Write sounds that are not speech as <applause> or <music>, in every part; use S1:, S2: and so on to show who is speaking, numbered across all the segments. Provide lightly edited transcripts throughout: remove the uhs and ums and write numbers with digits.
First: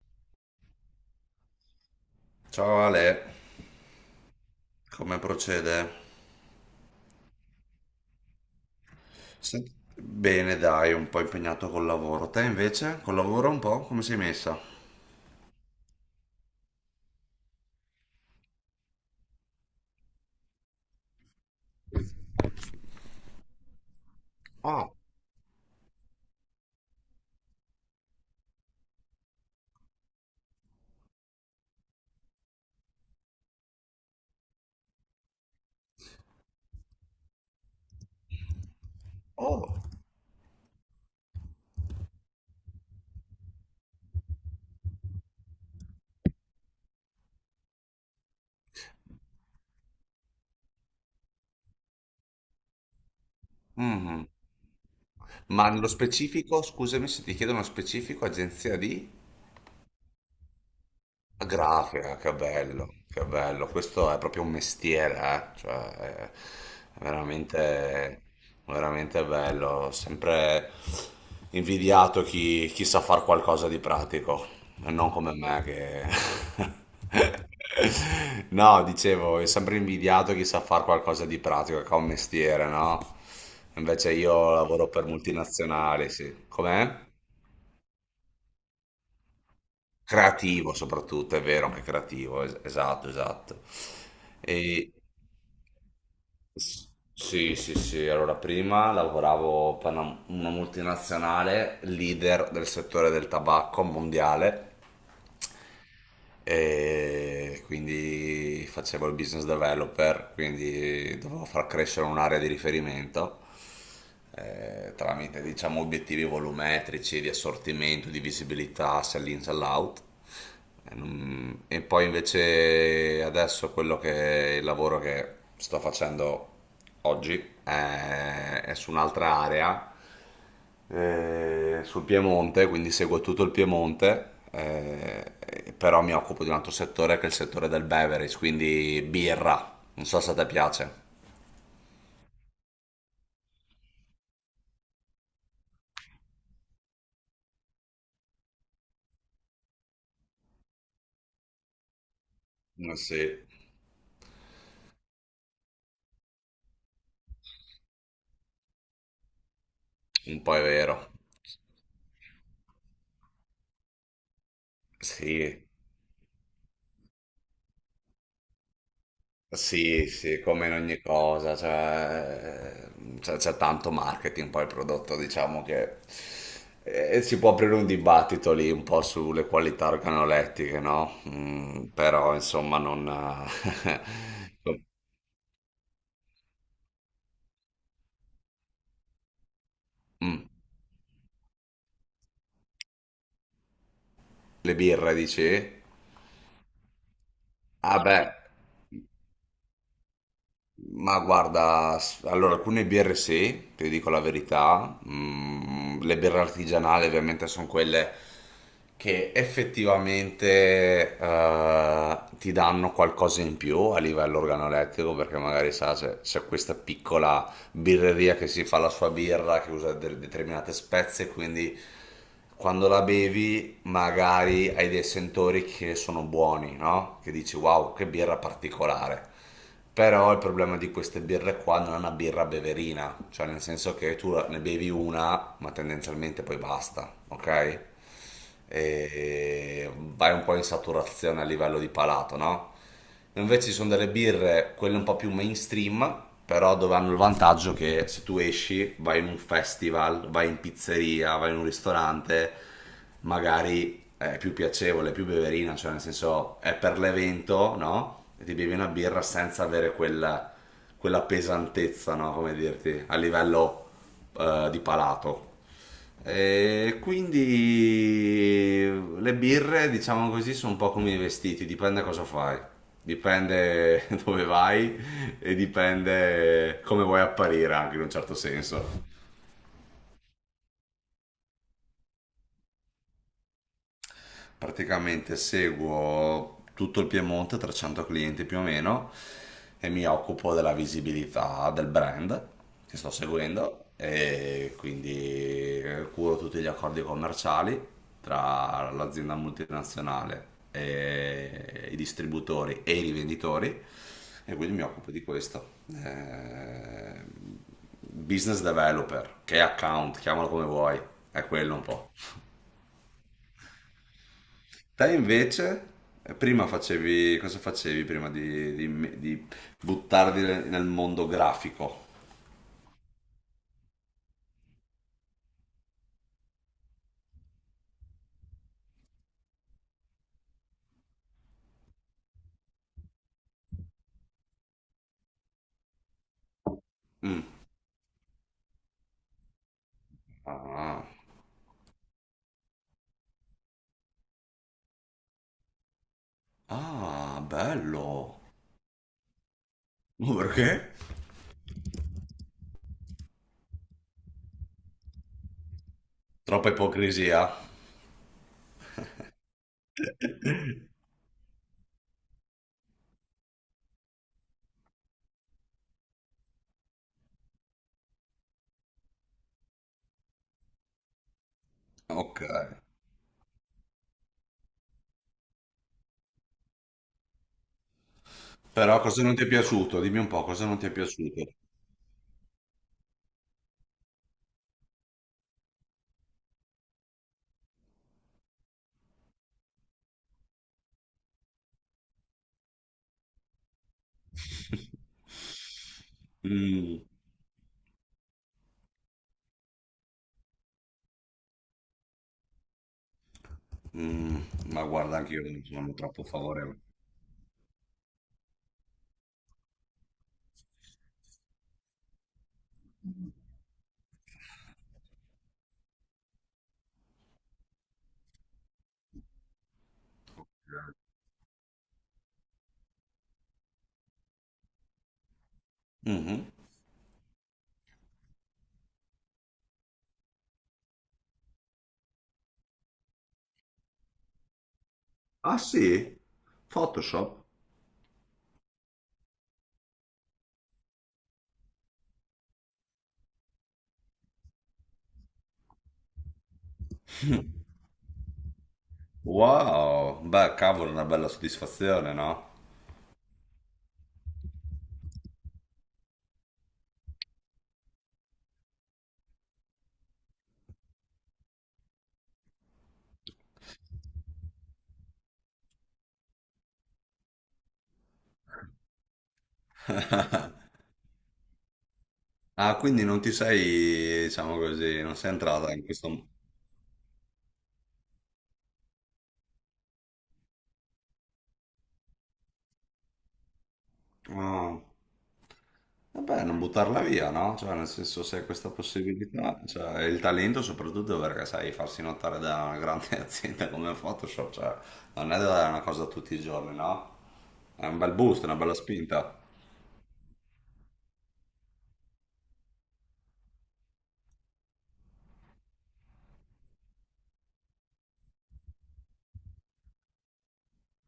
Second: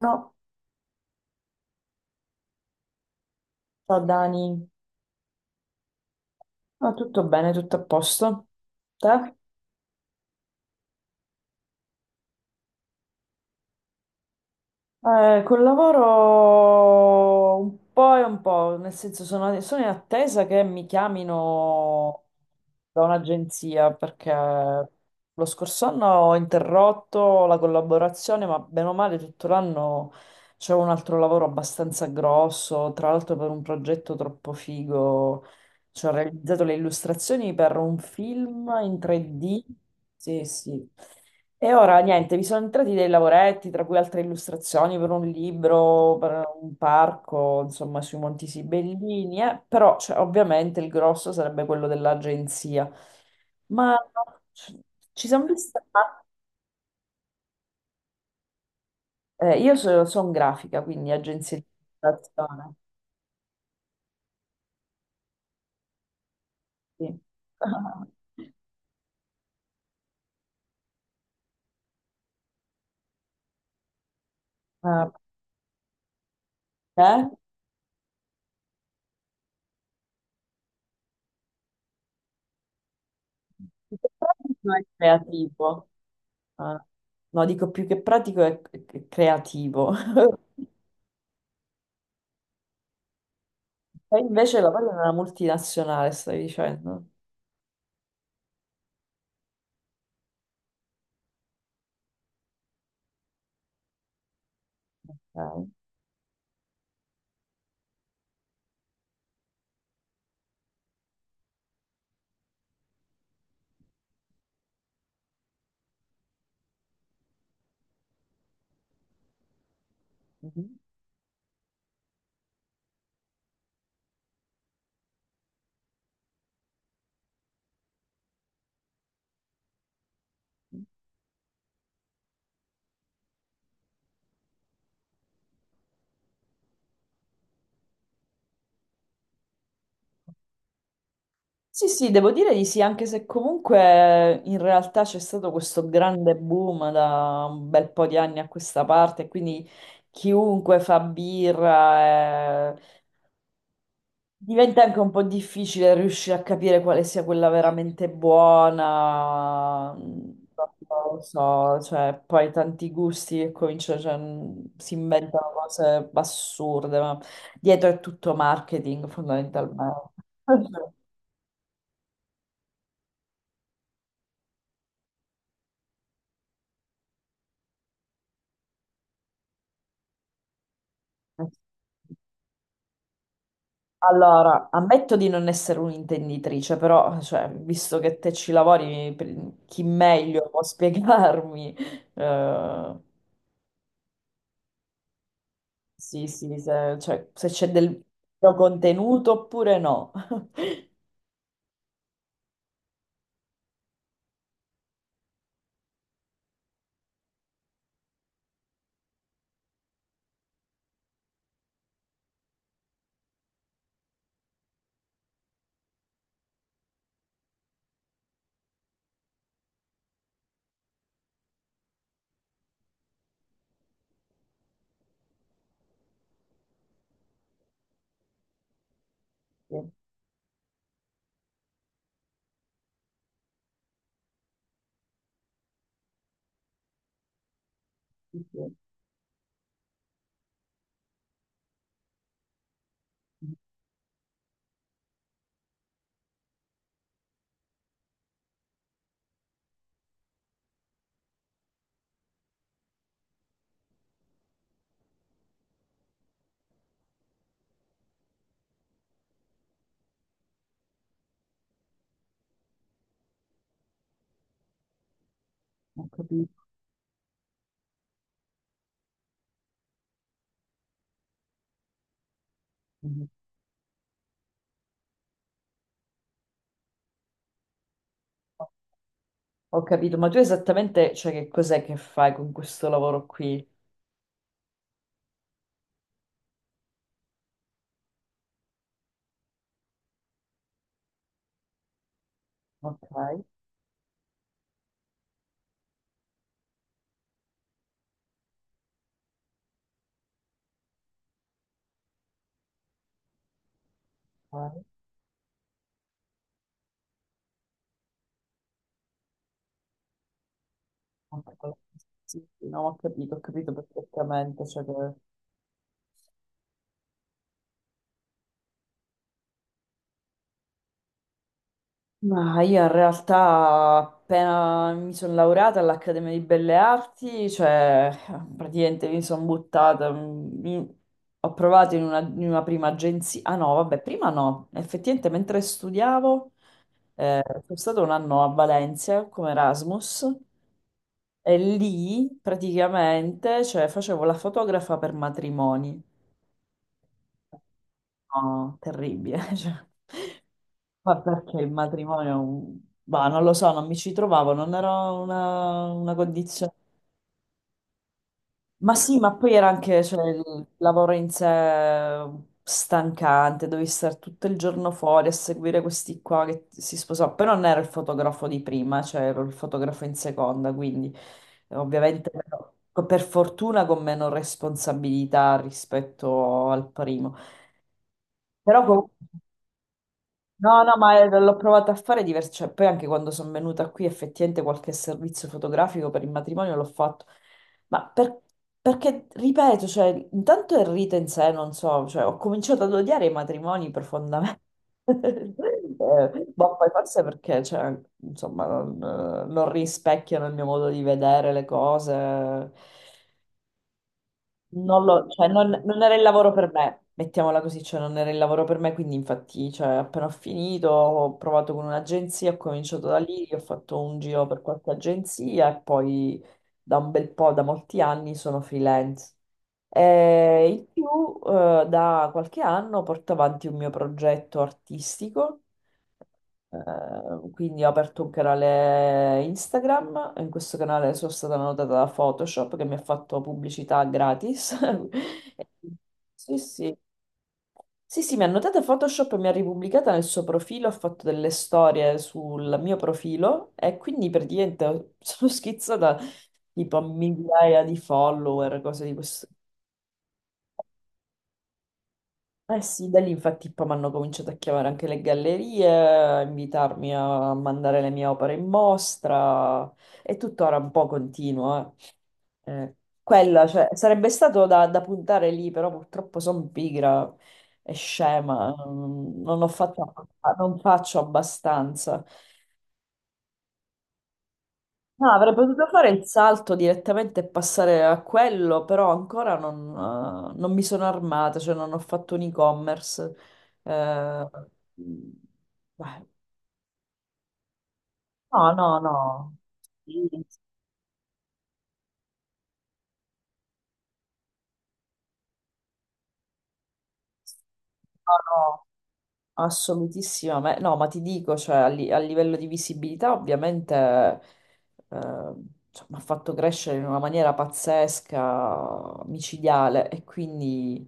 S1: No,
S2: Ciao Ale,
S1: ciao Dani.
S2: come procede?
S1: No, tutto bene, tutto a posto. Te?
S2: Bene, dai, un po' impegnato col lavoro. Te invece, col lavoro un po', come sei messa?
S1: Col lavoro un po' e un po', nel senso sono in attesa che mi chiamino da un'agenzia perché lo scorso anno ho interrotto la collaborazione, ma bene o male tutto l'anno c'è un altro lavoro abbastanza grosso, tra l'altro per un progetto troppo figo. Ci ho realizzato le illustrazioni per un film in 3D.
S2: Oh,
S1: Sì, sì. E ora niente, vi sono entrati dei lavoretti, tra cui altre illustrazioni per un libro, per un parco, insomma, sui Monti Sibellini. Però cioè, ovviamente il grosso sarebbe quello dell'agenzia. Ma
S2: mhm.
S1: ci ci siamo
S2: Ma
S1: visti.
S2: nello specifico, scusami se ti chiedo uno specifico, agenzia di?
S1: Io sono grafica, quindi
S2: La
S1: agenzia di
S2: grafica, che
S1: illustrazione.
S2: bello, che bello. Questo è proprio un mestiere, eh. Cioè, è
S1: Sì.
S2: veramente,
S1: <laughs>
S2: veramente bello. Ho sempre invidiato chi sa far qualcosa di pratico, e
S1: Ah,
S2: non come me che...
S1: eh?
S2: <laughs> No, dicevo, è sempre invidiato chi sa far qualcosa di pratico, che ha un mestiere, no?
S1: Il tuo
S2: Invece io
S1: progetto è
S2: lavoro per
S1: creativo.
S2: multinazionali, sì.
S1: Ah,
S2: Com'è?
S1: no, dico più che pratico è creativo. <laughs>
S2: Creativo soprattutto, è vero, anche creativo, esatto, esatto.
S1: E invece lavori
S2: E,
S1: in una multinazionale, stai
S2: s-
S1: dicendo?
S2: sì, sì, sì, allora prima lavoravo per una multinazionale, leader del settore del tabacco mondiale,
S1: Ok.
S2: e quindi facevo il business developer, quindi dovevo far crescere un'area di riferimento tramite diciamo obiettivi volumetrici di assortimento, di visibilità, sell-in, sell-out.
S1: Mhm.
S2: E non- E poi invece adesso quello che il lavoro che sto facendo oggi è su un'altra area sul Piemonte, quindi seguo tutto il Piemonte, però mi occupo di un altro settore che è il settore del beverage, quindi birra. Non so se a te piace.
S1: Sì, sì, devo dire di sì, anche se comunque in realtà c'è stato questo grande boom da un bel po' di anni a questa parte, quindi chiunque fa birra,
S2: Eh sì,
S1: Diventa anche un po' difficile riuscire a capire quale sia quella veramente buona,
S2: un
S1: non
S2: po' è vero.
S1: lo so, cioè poi tanti gusti che cominciano, cioè, si inventano
S2: Sì,
S1: cose assurde, ma dietro è tutto marketing
S2: sì,
S1: fondamentalmente.
S2: sì, come in ogni cosa, cioè, c'è tanto marketing, poi il prodotto, diciamo che si può aprire un dibattito lì un po' sulle qualità organolettiche, no? Mm,
S1: <laughs>
S2: però insomma non...
S1: Allora,
S2: <laughs>
S1: ammetto di non essere un'intenditrice, però cioè, visto che te ci lavori, chi meglio
S2: Mm.
S1: può spiegarmi? eh,
S2: Le birre, dici?
S1: Sì, sì, se, cioè, se c'è
S2: Ah
S1: del
S2: beh,
S1: vero contenuto oppure no. <laughs>
S2: ma guarda, allora alcune birre sì, ti dico la verità. Mm, le birre artigianali ovviamente sono quelle che effettivamente ti danno qualcosa in più a livello organolettico, perché magari sa, se c'è questa piccola birreria che si fa la sua birra, che usa determinate spezie, quindi quando la bevi magari hai dei sentori che sono buoni, no? Che dici wow, che birra particolare.
S1: Sì,
S2: Però il problema di queste birre qua, non è una birra beverina, cioè nel senso che tu ne bevi una, ma tendenzialmente poi basta, ok?
S1: sì, sì.
S2: E vai un po' in saturazione a livello di palato, no? Invece ci sono delle birre, quelle un po' più mainstream, però dove hanno il vantaggio che se tu esci, vai in un festival, vai in pizzeria, vai in un ristorante, magari è più piacevole, più beverina, cioè nel senso è per l'evento, no? E ti bevi una birra senza avere quella, quella pesantezza, no? Come dirti, a livello di palato.
S1: Ho capito.
S2: E quindi le birre, diciamo così, sono un po' come i vestiti, dipende cosa fai,
S1: Mhm.
S2: dipende <laughs> dove vai e dipende come vuoi apparire anche in un certo senso.
S1: Ho capito, ma tu esattamente, cioè, che cos'è che fai con questo lavoro qui?
S2: Praticamente seguo tutto il Piemonte, 300 clienti più o meno, e mi occupo della visibilità del brand che sto
S1: Ok,
S2: seguendo e quindi curo tutti gli accordi commerciali tra l'azienda multinazionale e i distributori e i rivenditori, e quindi
S1: ok.
S2: mi occupo di questo. Business developer, che account, chiamalo come vuoi, è
S1: Ok,
S2: quello un po'.
S1: sì, sì, no, ho capito perfettamente, cioè, che
S2: Te invece, prima facevi, cosa facevi prima di, di buttarti nel mondo grafico?
S1: ma io in realtà appena mi sono laureata all'Accademia di Belle Arti, cioè praticamente mi sono buttata, ho provato in una prima agenzia, ah no, vabbè, prima no, effettivamente mentre studiavo
S2: Mm.
S1: sono stato un anno a Valencia come Erasmus
S2: Ah.
S1: e lì praticamente cioè, facevo la fotografa per matrimoni.
S2: Ah, bello.
S1: No, terribile, <laughs> cioè.
S2: Ma perché?
S1: Ma perché il matrimonio, è bah, non lo so, non mi ci trovavo, non era una condizione.
S2: Troppa ipocrisia.
S1: Ma sì, ma poi era anche, cioè, il lavoro in sé stancante, dovevi stare tutto il giorno fuori a seguire questi qua che si sposò. Però non ero il fotografo di prima, cioè ero il fotografo in seconda, quindi ovviamente
S2: Ok.
S1: però, per fortuna con meno responsabilità rispetto al primo. Però
S2: Però
S1: comunque.
S2: cosa non ti è piaciuto? Dimmi un po', cosa non
S1: No,
S2: ti è
S1: no, ma
S2: piaciuto?
S1: l'ho provato a fare diverso, cioè, poi anche quando sono venuta qui effettivamente qualche servizio fotografico per il matrimonio l'ho fatto, ma per- perché, ripeto, cioè, intanto il rito in sé, non so, cioè, ho cominciato ad odiare i matrimoni profondamente. <laughs>
S2: <laughs>
S1: Boh, poi
S2: Mm.
S1: forse perché, cioè, insomma, non, non rispecchiano il mio modo di vedere le cose,
S2: Mm. Ma
S1: non
S2: guarda,
S1: lo-
S2: anche io
S1: cioè,
S2: non sono
S1: non era il
S2: troppo
S1: lavoro per
S2: favorevole.
S1: me, mettiamola così, cioè non era il lavoro per me, quindi infatti, cioè, appena ho finito, ho provato con un'agenzia, ho cominciato da lì, ho fatto un giro per qualche agenzia e poi da un bel po', da molti anni, sono freelance. E in più, da qualche anno porto avanti un mio progetto artistico
S2: Mhm.
S1: quindi ho aperto un canale Instagram, in questo canale sono stata notata da Photoshop che mi ha fatto pubblicità gratis.
S2: Ah
S1: <laughs>
S2: sì?
S1: Sì, sì.
S2: Photoshop?
S1: Sì, sì, mi ha notata Photoshop e mi ha ripubblicata nel suo profilo, ha fatto delle storie sul mio profilo e quindi praticamente <laughs> sono schizzata tipo a migliaia di follower, cose di questo.
S2: Wow, beh, cavolo, una bella soddisfazione, no?
S1: Eh sì, da lì infatti poi mi hanno cominciato a chiamare anche le gallerie, a invitarmi a mandare le mie opere in mostra e tuttora un po' continuo. eh. Eh, quella, cioè, sarebbe stato da puntare lì, però purtroppo sono pigra e scema, non ho fatto, non faccio abbastanza.
S2: Ah, quindi non ti sei, diciamo così, non sei
S1: No, avrei
S2: entrata
S1: potuto
S2: in
S1: fare il
S2: questo...
S1: salto direttamente e passare a quello, però ancora non, non mi sono armata, cioè non ho fatto un e-commerce. Eh,
S2: Ah,
S1: mm, beh,
S2: vabbè, non buttarla via, no? Cioè, nel senso, se hai questa
S1: no, no, no.
S2: possibilità, cioè, e il
S1: Sì, sì, sì.
S2: talento soprattutto perché sai farsi notare da una grande <laughs> azienda come Photoshop, cioè, non è una cosa tutti i giorni, no? È un bel
S1: No,
S2: boost, una bella
S1: no.
S2: spinta.
S1: Assolutissima, no, ma ti dico, cioè, a livello di visibilità ovviamente cioè, mi ha fatto crescere in una maniera pazzesca, micidiale e quindi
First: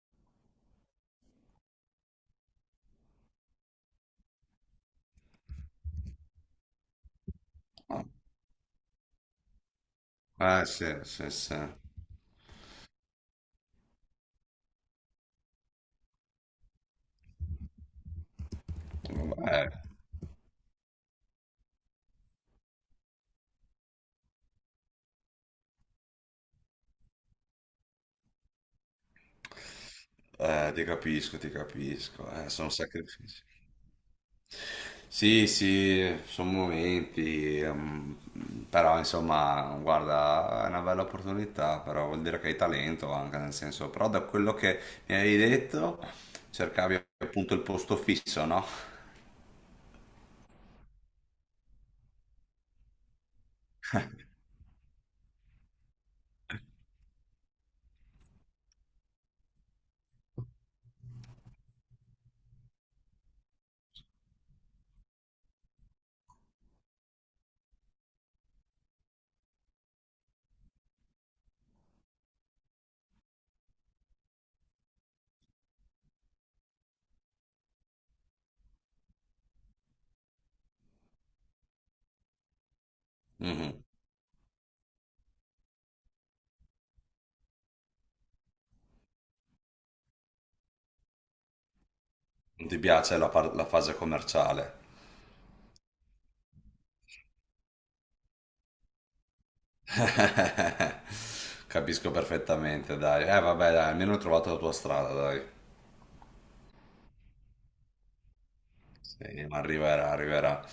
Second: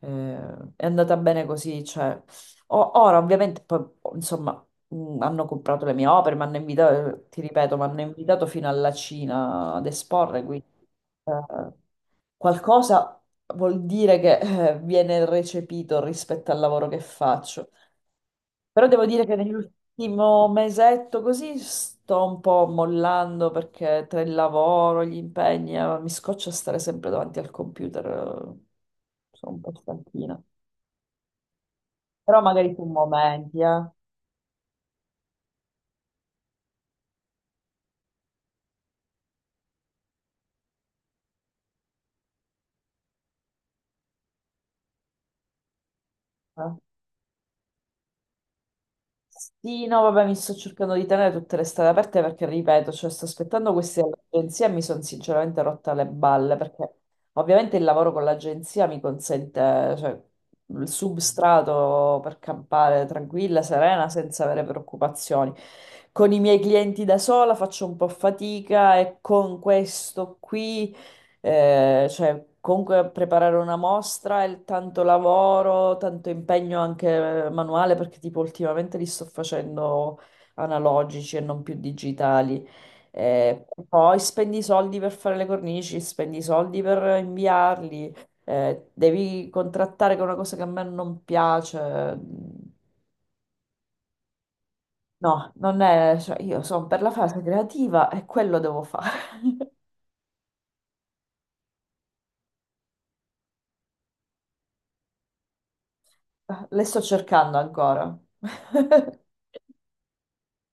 S1: è andata bene così. Cioè. Ora ovviamente, poi, insomma, hanno comprato le mie opere, mi hanno invitato, ti ripeto, mi hanno
S2: Ah,
S1: invitato fino alla Cina ad esporre,
S2: eh,
S1: quindi
S2: sì, sì, sì.
S1: eh, qualcosa vuol dire che viene recepito rispetto al lavoro che faccio. Però devo dire che
S2: Beh,
S1: nell'ultimo mesetto così sto un po' mollando perché tra il lavoro, gli impegni, mi scoccia stare sempre davanti al computer. Sono un po' stanchina.
S2: ti capisco,
S1: Però
S2: sono
S1: magari su
S2: sacrifici.
S1: momenti, eh.
S2: Sì, sì, sono momenti, però insomma, guarda, è una bella opportunità, però vuol dire che hai talento anche, nel senso, però da quello che mi avevi detto,
S1: Eh.
S2: cercavi appunto il posto fisso, no?
S1: Sì, no, vabbè, mi sto cercando di tenere tutte le strade aperte perché, ripeto, cioè, sto aspettando queste agenzie e mi sono sinceramente rotta le balle perché ovviamente il lavoro con l'agenzia mi consente, cioè, il substrato per campare tranquilla, serena, senza avere preoccupazioni. Con i miei clienti da sola faccio un po' fatica e con questo qui... cioè, comunque preparare una mostra è tanto lavoro, tanto impegno anche manuale, perché tipo ultimamente li sto facendo analogici e non più digitali.
S2: Mhm.
S1: Poi spendi i soldi per fare le cornici, spendi i soldi per inviarli, devi contrattare con una cosa che a me non piace.
S2: Non ti piace la, la fase commerciale?
S1: No, non è, cioè, io sono per la fase creativa e quello devo fare.
S2: <laughs> Capisco perfettamente, dai. Vabbè, dai, almeno hai trovato la tua strada, dai.
S1: <laughs> Le sto cercando ancora. <laughs>
S2: Sì, ma arriverà, arriverà.